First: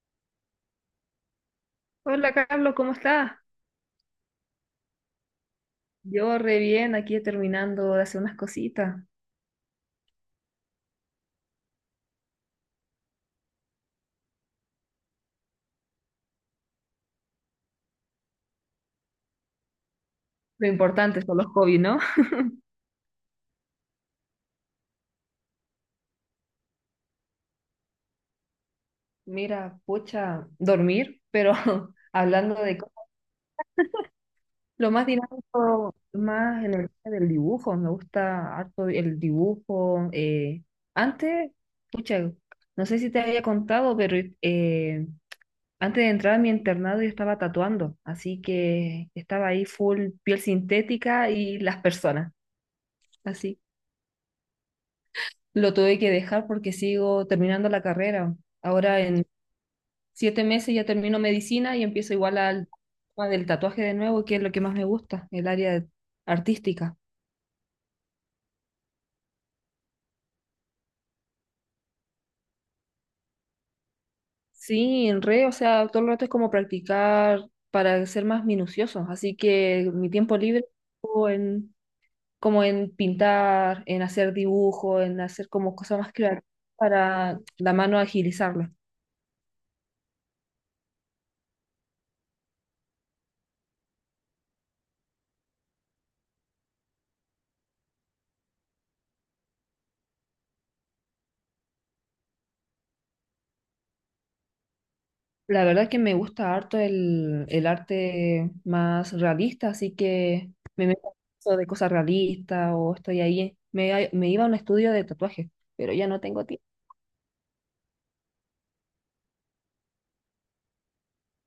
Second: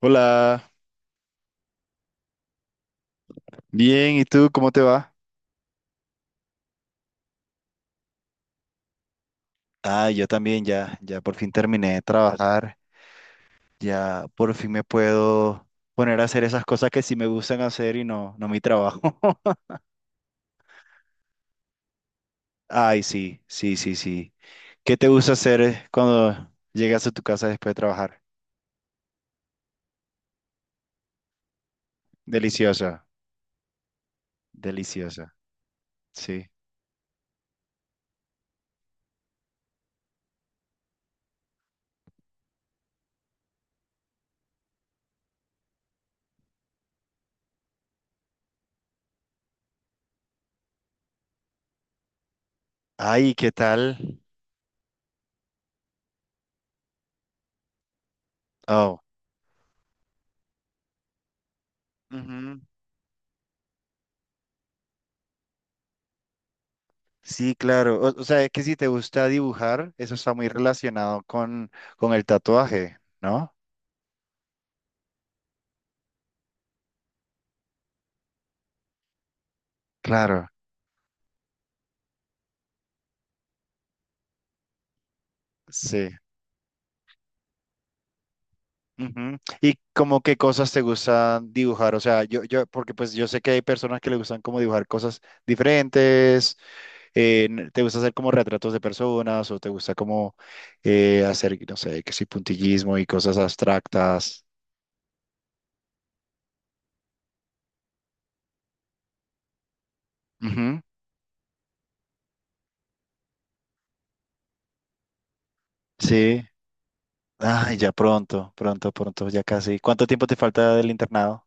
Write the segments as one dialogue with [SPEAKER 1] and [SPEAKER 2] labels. [SPEAKER 1] Hola,
[SPEAKER 2] Hola Carlos, ¿cómo estás?
[SPEAKER 1] bien, ¿y tú cómo te va?
[SPEAKER 2] Yo re bien, aquí terminando de hacer unas cositas.
[SPEAKER 1] Yo también ya por fin terminé de trabajar, ya por fin me puedo poner a hacer esas cosas que sí me gustan hacer y no mi trabajo.
[SPEAKER 2] Lo importante son los hobbies, ¿no?
[SPEAKER 1] Ay, sí, sí, sí, sí. ¿Qué te gusta hacer cuando llegas a tu casa después de trabajar?
[SPEAKER 2] Mira, pucha, dormir, pero hablando de
[SPEAKER 1] Deliciosa,
[SPEAKER 2] cosas, lo más
[SPEAKER 1] deliciosa,
[SPEAKER 2] dinámico,
[SPEAKER 1] sí.
[SPEAKER 2] más en el área del dibujo, me gusta harto el dibujo. Antes, pucha, no sé si te había contado, pero eh, antes de entrar a mi internado yo estaba tatuando, así que estaba ahí full piel sintética y las personas.
[SPEAKER 1] Ay, ¿qué
[SPEAKER 2] Así
[SPEAKER 1] tal?
[SPEAKER 2] lo tuve que dejar porque sigo terminando la carrera.
[SPEAKER 1] Oh,
[SPEAKER 2] Ahora en 7 meses ya termino medicina y empiezo igual
[SPEAKER 1] ujú.
[SPEAKER 2] al tema del tatuaje de nuevo, que es lo que más me gusta, el área artística.
[SPEAKER 1] Sí, claro. O sea, es que si te gusta dibujar, eso está muy relacionado con el tatuaje, ¿no?
[SPEAKER 2] Sí, en re, o sea, todo el rato es como practicar para ser más minuciosos. Así que mi tiempo
[SPEAKER 1] Claro.
[SPEAKER 2] libre o en, como en pintar, en hacer dibujo, en hacer como cosas
[SPEAKER 1] Sí.
[SPEAKER 2] más creativas para la mano agilizarla.
[SPEAKER 1] Ujú. ¿Y como qué cosas te gustan dibujar? O sea, yo, porque pues yo sé que hay personas que le gustan como dibujar cosas diferentes, te gusta hacer como retratos de personas o te gusta como hacer, no sé, que sí, puntillismo y cosas abstractas.
[SPEAKER 2] La verdad que me gusta harto el arte más realista, así que
[SPEAKER 1] Ujú.
[SPEAKER 2] me meto en eso de cosas realistas o estoy ahí. Me iba a un estudio de tatuajes, pero ya no
[SPEAKER 1] Sí.
[SPEAKER 2] tengo tiempo.
[SPEAKER 1] Ay, ya pronto, pronto, pronto, ya casi. ¿Cuánto tiempo te falta del internado?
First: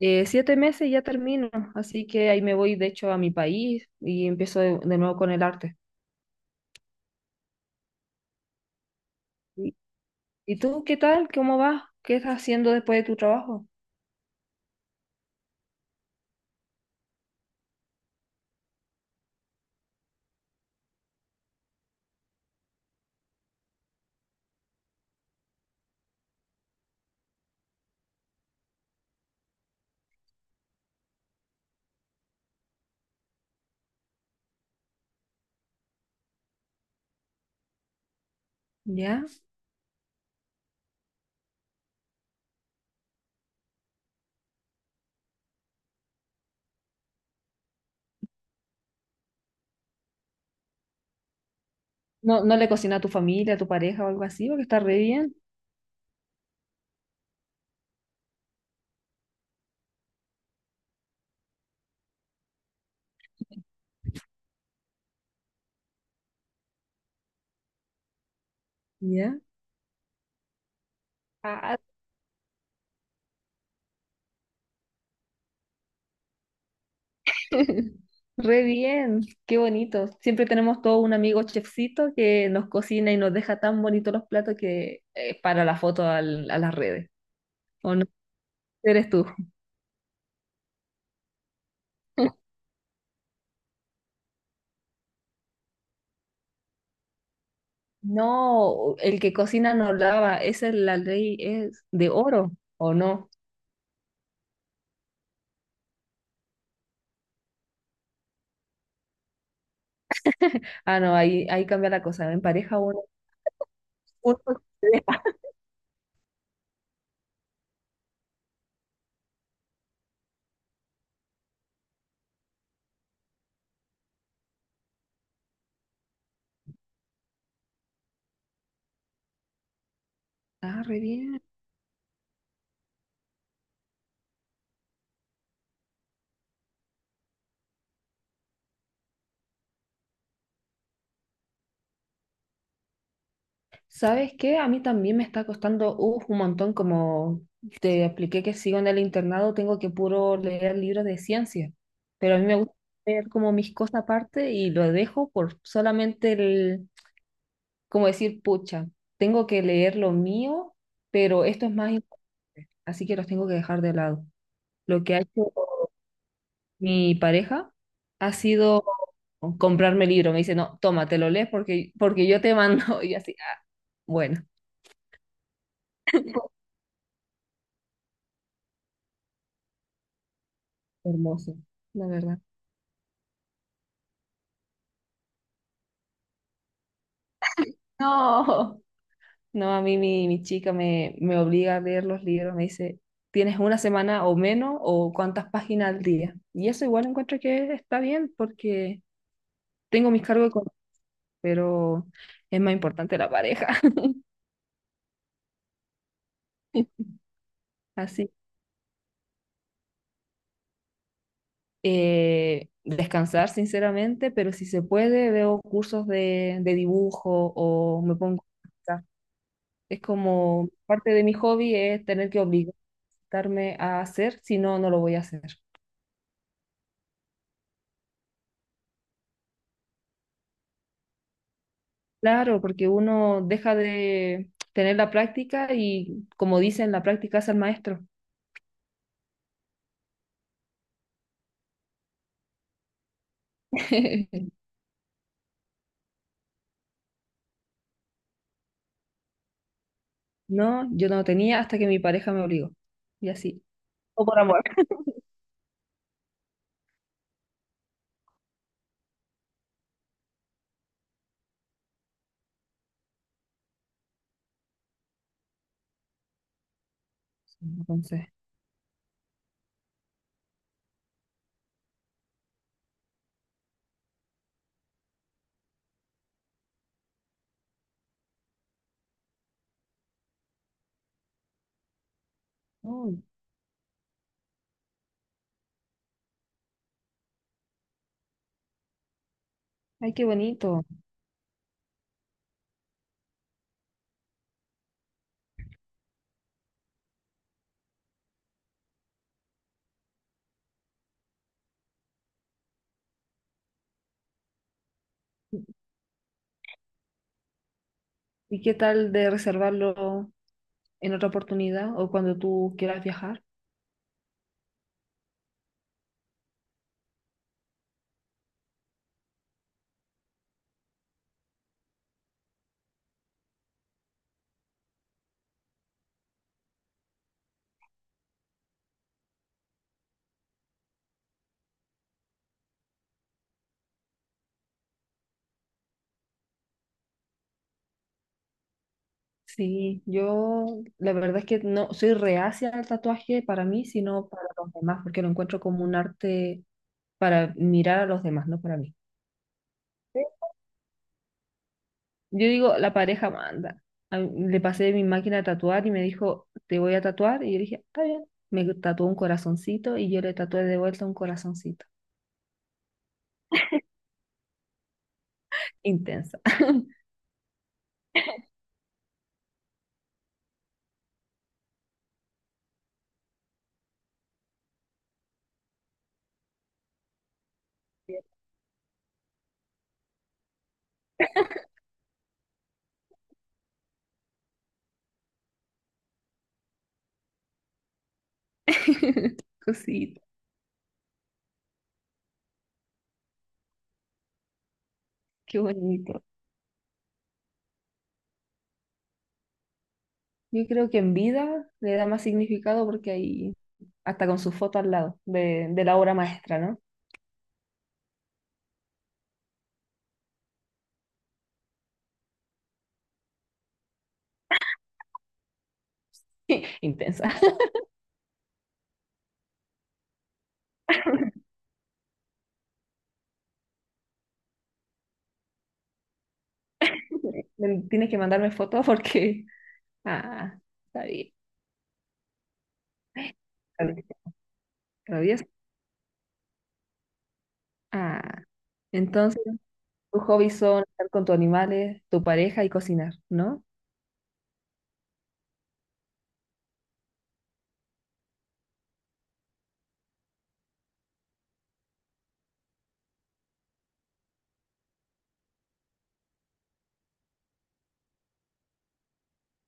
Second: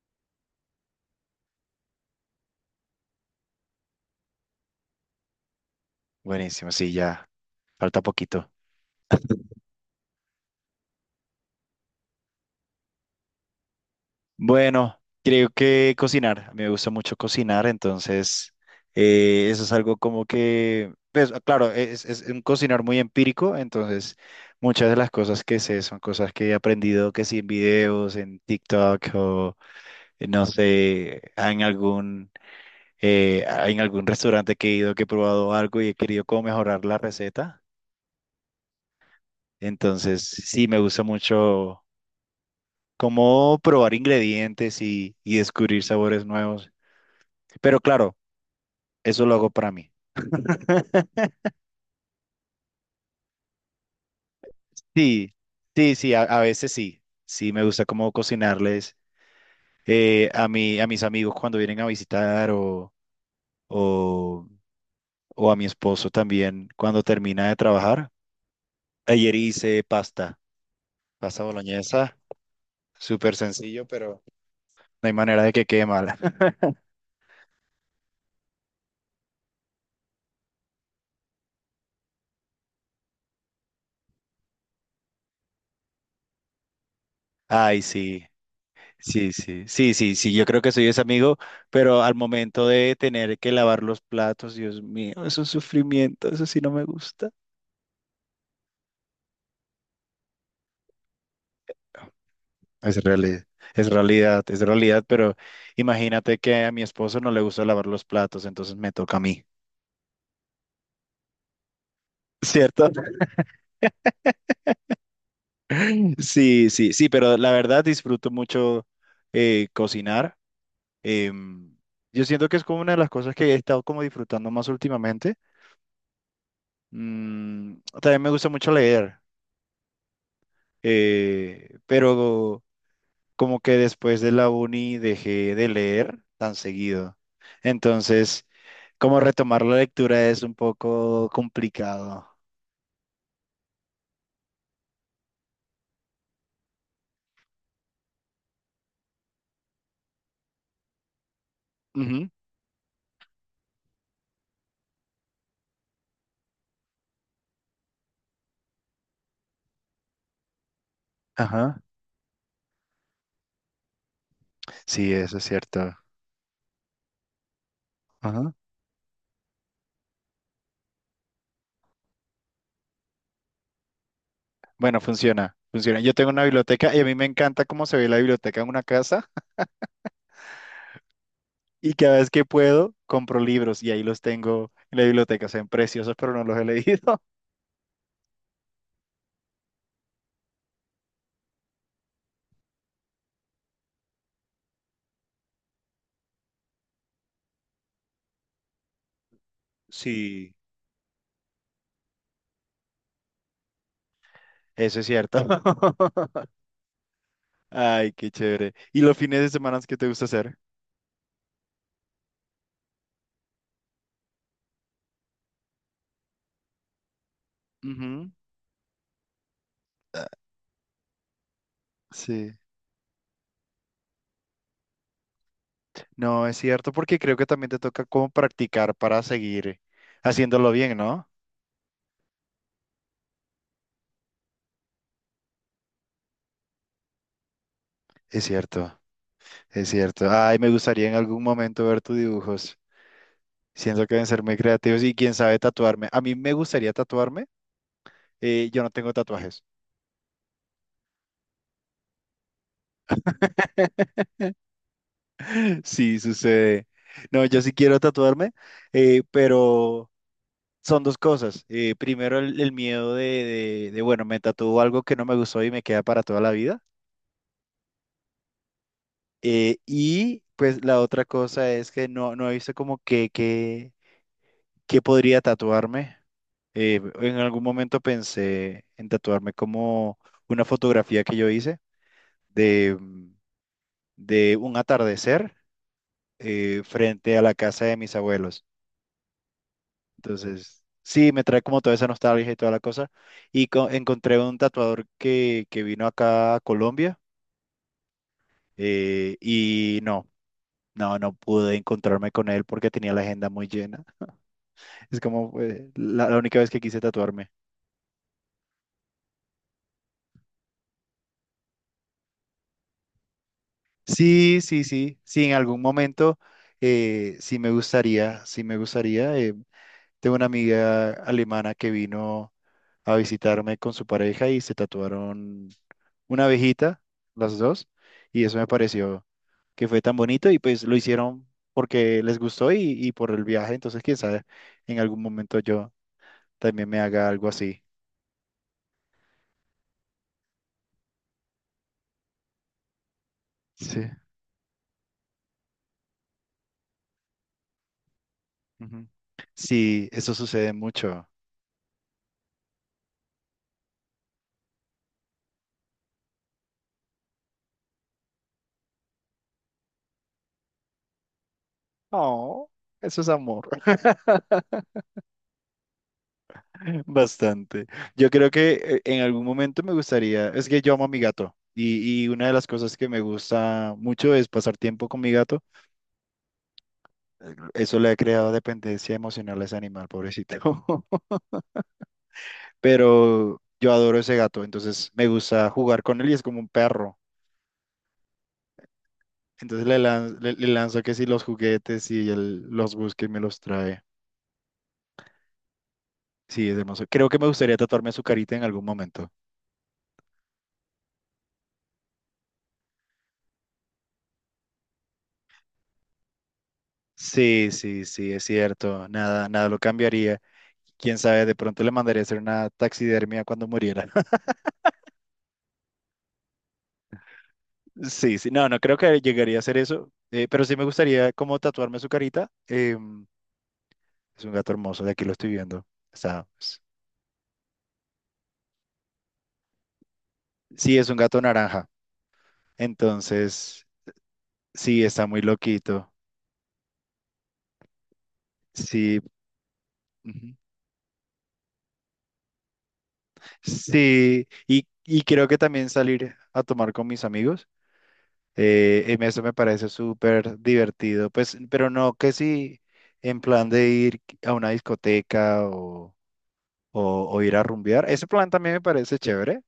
[SPEAKER 2] 7 meses y ya termino, así que ahí me voy de hecho a mi país y empiezo de nuevo con el arte.
[SPEAKER 1] Buenísimo, sí, ya, falta poquito.
[SPEAKER 2] ¿Y, y tú qué tal? ¿Cómo vas? ¿Qué estás haciendo después de tu trabajo?
[SPEAKER 1] Bueno, creo que cocinar. A mí me gusta mucho cocinar, entonces eso es algo como que, pues claro, es un cocinar muy empírico, entonces muchas de las cosas que sé son cosas que he aprendido que sí en videos, en TikTok o no sé, en algún restaurante que he ido, que he probado algo y he querido como mejorar la receta.
[SPEAKER 2] ¿Ya?
[SPEAKER 1] Entonces sí me gusta mucho como probar ingredientes y descubrir sabores nuevos. Pero claro. Eso lo hago para mí.
[SPEAKER 2] ¿No, no le cocina a tu familia, a tu pareja o algo así? Porque está re
[SPEAKER 1] Sí,
[SPEAKER 2] bien.
[SPEAKER 1] sí, sí, a veces sí. Sí, me gusta como cocinarles a mí, a mis amigos cuando vienen a visitar o, o a mi esposo también cuando termina de trabajar. Ayer
[SPEAKER 2] ¿Ya?
[SPEAKER 1] hice pasta, pasta
[SPEAKER 2] Ah,
[SPEAKER 1] boloñesa, súper sencillo, pero no hay manera de que quede mala.
[SPEAKER 2] re bien, qué bonito. Siempre tenemos todo un amigo chefcito que nos cocina y nos deja tan bonitos los platos que para la foto a las redes.
[SPEAKER 1] Ay,
[SPEAKER 2] ¿O no?
[SPEAKER 1] sí,
[SPEAKER 2] Eres tú.
[SPEAKER 1] sí, sí, sí, sí, sí, yo creo que soy ese amigo, pero al momento de tener que lavar los platos, Dios mío, es un sufrimiento, eso sí no me gusta.
[SPEAKER 2] No, el que cocina no lava, esa es la ley, es de oro, ¿o
[SPEAKER 1] Es
[SPEAKER 2] no?
[SPEAKER 1] realidad, es realidad, es realidad, pero imagínate que a mi esposo no le gusta lavar los platos, entonces me toca a mí.
[SPEAKER 2] Ah, no, ahí, ahí cambia la cosa. En pareja
[SPEAKER 1] ¿Cierto?
[SPEAKER 2] uno. uno-
[SPEAKER 1] Sí, sí, sí, pero la verdad disfruto mucho cocinar. Em, yo siento que es como una de las cosas que he estado como disfrutando más últimamente. Mm, también me gusta mucho leer,
[SPEAKER 2] Ah, re bien.
[SPEAKER 1] pero como que después de la uni dejé de leer tan seguido. Entonces, como retomar la lectura es un poco complicado.
[SPEAKER 2] ¿Sabes qué? A mí también me está costando uf, un montón, como te expliqué que sigo en el internado, tengo que puro leer libros de ciencia,
[SPEAKER 1] Ujú.
[SPEAKER 2] pero a mí me gusta leer como mis cosas aparte y lo dejo por solamente el, como decir, pucha, tengo que leer lo mío, pero esto es
[SPEAKER 1] Ajá.
[SPEAKER 2] más importante, así que los tengo que dejar de lado. Lo
[SPEAKER 1] Sí,
[SPEAKER 2] que ha
[SPEAKER 1] eso es
[SPEAKER 2] hecho
[SPEAKER 1] cierto.
[SPEAKER 2] mi pareja ha
[SPEAKER 1] Ajá.
[SPEAKER 2] sido comprarme el libro, me dice, no, toma, te lo lees porque yo te mando, y yo así, ah, bueno.
[SPEAKER 1] Bueno, funciona, funciona. Yo tengo una biblioteca y a mí me encanta cómo se ve la biblioteca en una casa,
[SPEAKER 2] Hermoso,
[SPEAKER 1] y
[SPEAKER 2] la
[SPEAKER 1] cada vez
[SPEAKER 2] verdad.
[SPEAKER 1] que puedo compro libros y ahí los tengo en la biblioteca. Se ven preciosos, pero no los he leído.
[SPEAKER 2] No, no, a mí mi chica me obliga a leer los libros, me dice, tienes una semana o menos o cuántas páginas al día. Y eso igual encuentro que está bien porque tengo mis cargos
[SPEAKER 1] Sí,
[SPEAKER 2] económicos, pero es más importante la pareja.
[SPEAKER 1] eso es cierto. Ay, qué
[SPEAKER 2] Así,
[SPEAKER 1] chévere. ¿Y los fines de semana qué te gusta hacer?
[SPEAKER 2] descansar sinceramente, pero si se puede, veo cursos de dibujo o me
[SPEAKER 1] Ujú.
[SPEAKER 2] pongo a pintar. Es como parte de mi hobby es tener que
[SPEAKER 1] Sí.
[SPEAKER 2] obligarme a hacer, si no, no lo voy a hacer.
[SPEAKER 1] No, es cierto, porque creo que también te toca como practicar para seguir haciéndolo bien, ¿no?
[SPEAKER 2] Claro, porque uno deja de tener la práctica y como dicen, la práctica hace al maestro.
[SPEAKER 1] Es cierto, es cierto. Ay, me gustaría en algún momento ver tus dibujos. Siento que deben ser muy creativos y quién sabe, tatuarme. A mí me gustaría tatuarme. Yo no tengo tatuajes.
[SPEAKER 2] No, yo no tenía hasta que mi pareja me obligó. Y así. O por amor.
[SPEAKER 1] Sí, sucede. No, yo sí quiero tatuarme, pero son dos cosas. Primero, el miedo de bueno, me tatúo algo que no me gustó y me queda para toda la vida.
[SPEAKER 2] Entonces,
[SPEAKER 1] Y pues la otra cosa es que no, no he visto como que podría tatuarme. En algún momento pensé en tatuarme como una fotografía que yo hice de,
[SPEAKER 2] uy,
[SPEAKER 1] de un atardecer frente a la casa de mis abuelos.
[SPEAKER 2] ay, qué
[SPEAKER 1] Entonces,
[SPEAKER 2] bonito.
[SPEAKER 1] sí, me trae como toda esa nostalgia y toda la cosa. Y encontré un tatuador que vino acá a Colombia y no pude encontrarme con él porque tenía la agenda muy llena. Es como la única vez que quise tatuarme.
[SPEAKER 2] ¿Y qué tal de reservarlo en otra oportunidad o cuando tú quieras viajar?
[SPEAKER 1] Sí, sí, sí, sí, en algún momento sí me gustaría, sí me gustaría. Tengo una amiga alemana que vino a visitarme con su pareja y se tatuaron una abejita, las dos, y eso me pareció que fue tan bonito y pues lo hicieron porque les gustó y por el viaje, entonces quién sabe, en algún momento yo también me haga algo así.
[SPEAKER 2] Sí, yo la verdad es que no soy reacia al tatuaje para mí,
[SPEAKER 1] Sí.
[SPEAKER 2] sino para los demás, porque lo encuentro como un arte para mirar a los demás, no para mí.
[SPEAKER 1] Ujú. Sí, eso sucede mucho.
[SPEAKER 2] Yo digo, la pareja manda. Le pasé mi máquina a tatuar y me dijo, te voy a tatuar. Y yo dije, está bien. Me tatuó un corazoncito y yo le tatué de vuelta un corazoncito.
[SPEAKER 1] Oh, eso es amor,
[SPEAKER 2] Intensa.
[SPEAKER 1] bastante. Yo creo que en algún momento me gustaría, es que yo amo a mi gato y una de las cosas que me gusta mucho es pasar tiempo con mi gato. Eso le ha creado dependencia emocional a ese animal, pobrecito. Pero yo adoro ese gato, entonces me gusta jugar con él y es como un perro. Entonces
[SPEAKER 2] Cosita,
[SPEAKER 1] le lanzo que si los juguetes y él los busca y me los trae.
[SPEAKER 2] qué bonito.
[SPEAKER 1] Sí, es hermoso. Creo que me gustaría tatuarme su carita en algún momento.
[SPEAKER 2] Yo creo que en vida le da más significado porque ahí, hasta con su foto al lado de la obra maestra, ¿no?
[SPEAKER 1] Sí, sí, sí, es cierto. Nada, nada lo cambiaría. Quién sabe, de pronto le mandaría a hacer una taxidermia cuando muriera.
[SPEAKER 2] Intensa.
[SPEAKER 1] Sí, sí, no, no creo que llegaría a hacer eso, pero sí me gustaría como tatuarme su carita. Es un gato hermoso, de aquí lo estoy viendo. Está,
[SPEAKER 2] Tienes que mandarme fotos porque... Ah,
[SPEAKER 1] sí,
[SPEAKER 2] está
[SPEAKER 1] es un
[SPEAKER 2] bien.
[SPEAKER 1] gato naranja. Entonces, sí, está muy
[SPEAKER 2] Travieso.
[SPEAKER 1] loquito.
[SPEAKER 2] Ah,
[SPEAKER 1] Sí,
[SPEAKER 2] entonces... Tus
[SPEAKER 1] ujú.
[SPEAKER 2] hobbies son estar con tus animales, tu pareja y cocinar, ¿no?
[SPEAKER 1] Sí, y creo que también salir a tomar con mis amigos. Eso me parece súper divertido, pues, pero no que si en plan de ir a una discoteca o, o ir a rumbear, ese plan también me parece chévere,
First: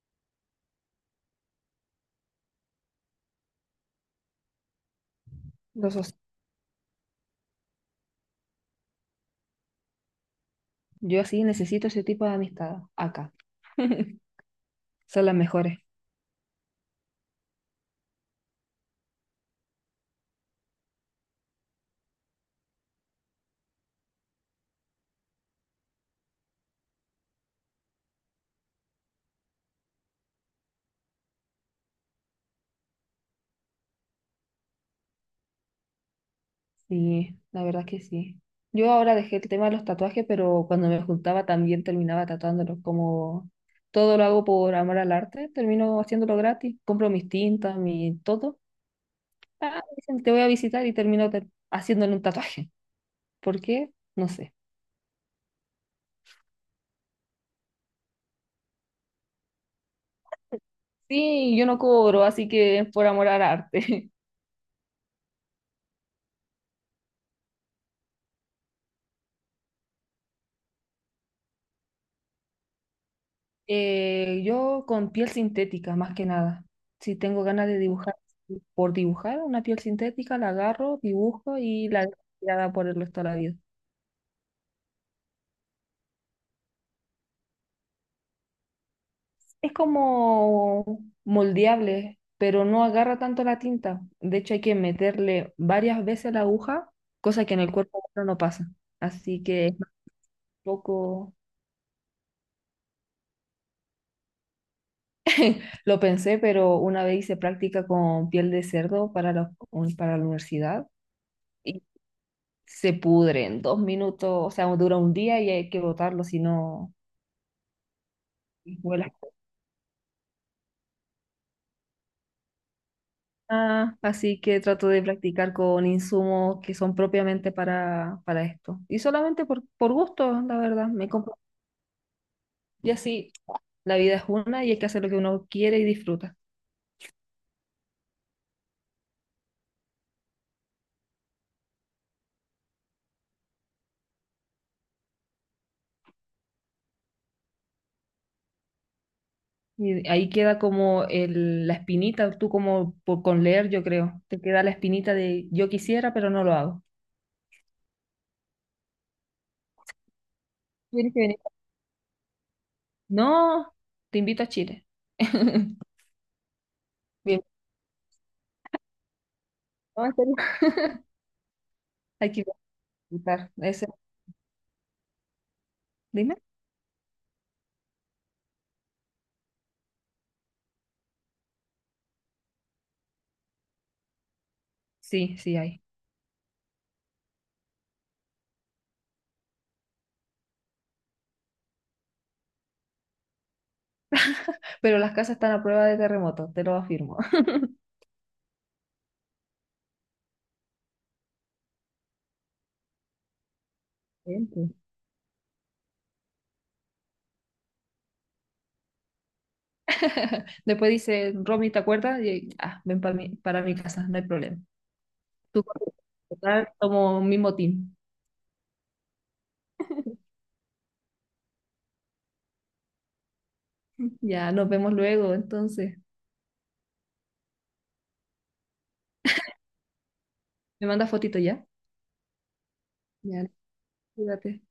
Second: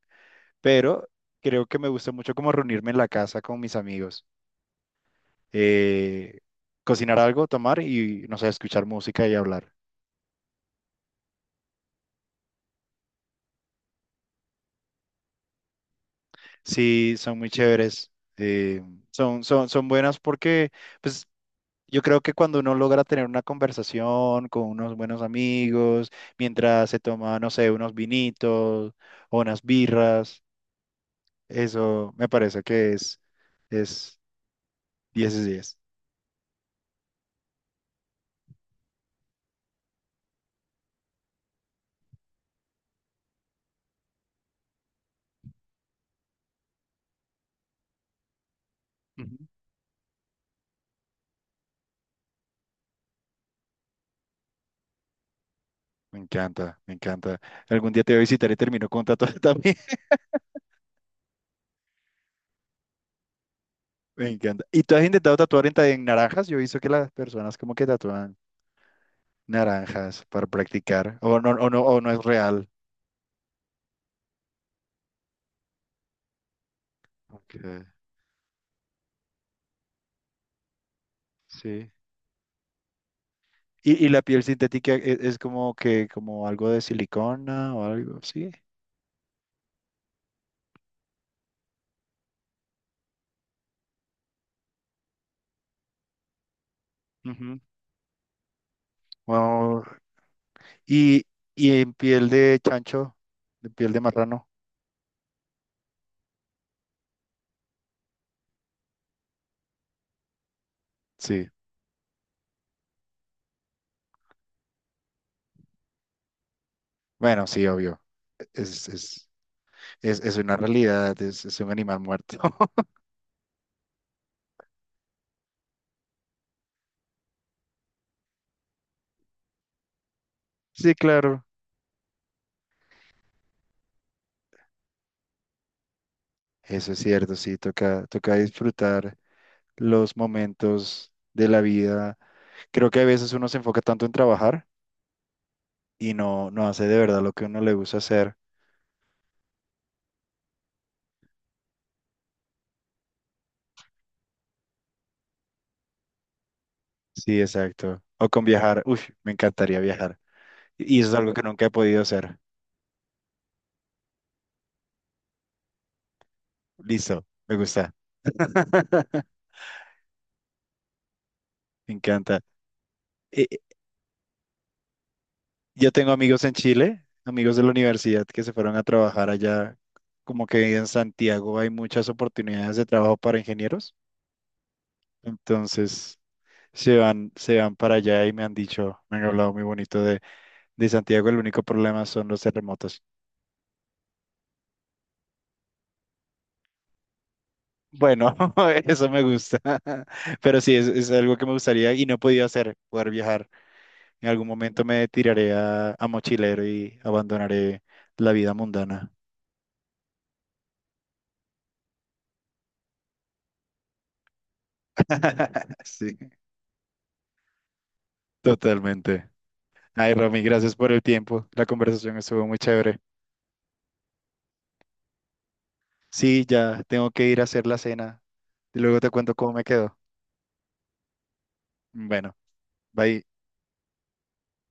[SPEAKER 1] pero creo que me gusta mucho como reunirme en la casa con mis amigos,
[SPEAKER 2] Los so-,
[SPEAKER 1] eh, cocinar algo, tomar y, no sé, escuchar música y hablar.
[SPEAKER 2] yo sí necesito ese tipo de amistad acá. Son las mejores.
[SPEAKER 1] Sí, son muy chéveres, eh, son buenas porque, pues, yo creo que cuando uno logra tener una conversación con unos buenos amigos, mientras se toma, no sé, unos vinitos o unas birras, eso me parece es 10 de 10.
[SPEAKER 2] Sí, la verdad que sí. Yo ahora dejé el tema de los tatuajes, pero cuando me juntaba también terminaba tatuándolos. Como todo lo hago por amor al arte, termino haciéndolo gratis. Compro mis tintas, mi todo.
[SPEAKER 1] Ujú.
[SPEAKER 2] Ah, dicen, te voy a visitar y termino haciéndole un tatuaje. ¿Por qué? No sé.
[SPEAKER 1] Me encanta, me encanta. Algún día te voy a visitar y termino con un tatuaje también.
[SPEAKER 2] Sí, yo no cobro, así que es por amor al arte.
[SPEAKER 1] Me encanta. ¿Y tú has intentado tatuar en naranjas? Yo he visto que las personas como que tatúan naranjas para practicar. O no es real.
[SPEAKER 2] Yo con piel sintética, más que nada. Si tengo
[SPEAKER 1] Ok.
[SPEAKER 2] ganas de dibujar, sí, por dibujar una piel sintética, la agarro, dibujo y
[SPEAKER 1] Sí.
[SPEAKER 2] la dejo tirada por el resto de la vida.
[SPEAKER 1] Y la piel sintética es, como que, como algo de silicona o algo así.
[SPEAKER 2] Es como moldeable, pero no agarra tanto la tinta. De hecho, hay que meterle varias veces la aguja, cosa que
[SPEAKER 1] Ujú.
[SPEAKER 2] en el cuerpo humano no pasa. Así que es
[SPEAKER 1] Wao.
[SPEAKER 2] un
[SPEAKER 1] Y,
[SPEAKER 2] poco,
[SPEAKER 1] y en piel de chancho, de piel de marrano.
[SPEAKER 2] lo pensé, pero una vez hice práctica con piel de cerdo para la, para la universidad.
[SPEAKER 1] Sí.
[SPEAKER 2] Se pudre en 2 minutos, o sea, dura un día y hay que botarlo, si no
[SPEAKER 1] Bueno, sí, obvio. Es,
[SPEAKER 2] vuelas.
[SPEAKER 1] es, es una realidad, es un animal muerto.
[SPEAKER 2] Ah, así que trato de practicar con insumos que son propiamente para esto. Y solamente por gusto, la verdad,
[SPEAKER 1] Sí,
[SPEAKER 2] me compro.
[SPEAKER 1] claro.
[SPEAKER 2] Y así, la vida es una y hay que hacer lo que uno quiere y disfruta.
[SPEAKER 1] Eso es cierto, sí, toca, toca disfrutar los momentos de la vida. Creo que a veces uno se enfoca tanto en trabajar y no hace de verdad lo que uno le gusta hacer.
[SPEAKER 2] Y ahí queda como la espinita, tú como por, con leer, yo creo, te queda la espinita de yo quisiera, pero no lo hago.
[SPEAKER 1] Sí, exacto. O con viajar. Uy, me encantaría viajar. Y eso
[SPEAKER 2] Tienes
[SPEAKER 1] es
[SPEAKER 2] que
[SPEAKER 1] algo
[SPEAKER 2] venir.
[SPEAKER 1] que nunca he podido hacer.
[SPEAKER 2] No, te invito a Chile.
[SPEAKER 1] Listo,
[SPEAKER 2] Bien.
[SPEAKER 1] me gusta.
[SPEAKER 2] No, en serio.
[SPEAKER 1] Me
[SPEAKER 2] Hay
[SPEAKER 1] encanta.
[SPEAKER 2] que
[SPEAKER 1] Eh,
[SPEAKER 2] Claro, ese,
[SPEAKER 1] yo tengo
[SPEAKER 2] dime.
[SPEAKER 1] amigos en Chile, amigos de la universidad que se fueron a trabajar allá. Como que en Santiago hay muchas oportunidades de trabajo para ingenieros.
[SPEAKER 2] Sí, sí hay.
[SPEAKER 1] Entonces se van para allá y me han dicho, me han hablado muy bonito de Santiago. El único problema son los terremotos.
[SPEAKER 2] Pero las casas están a prueba de terremoto, te lo afirmo.
[SPEAKER 1] Bueno, eso me gusta. Pero sí, es algo que me gustaría y no he podido hacer, poder viajar. En algún
[SPEAKER 2] Gente.
[SPEAKER 1] momento me tiraré a mochilero y abandonaré la vida mundana.
[SPEAKER 2] Después dice, Romy, ¿te acuerdas? Y, ah, ven para mi casa, no hay problema. Tú, corre.
[SPEAKER 1] Sí,
[SPEAKER 2] Total, tomo mi motín.
[SPEAKER 1] totalmente. Ay, Romy, gracias por el tiempo. La conversación estuvo muy chévere.
[SPEAKER 2] Ya, nos vemos luego, entonces.
[SPEAKER 1] Sí, ya tengo que ir a hacer la cena. Luego te cuento cómo me quedó.
[SPEAKER 2] ¿Me mandas fotito ya?
[SPEAKER 1] Bueno, bye.
[SPEAKER 2] Ya, cuídate.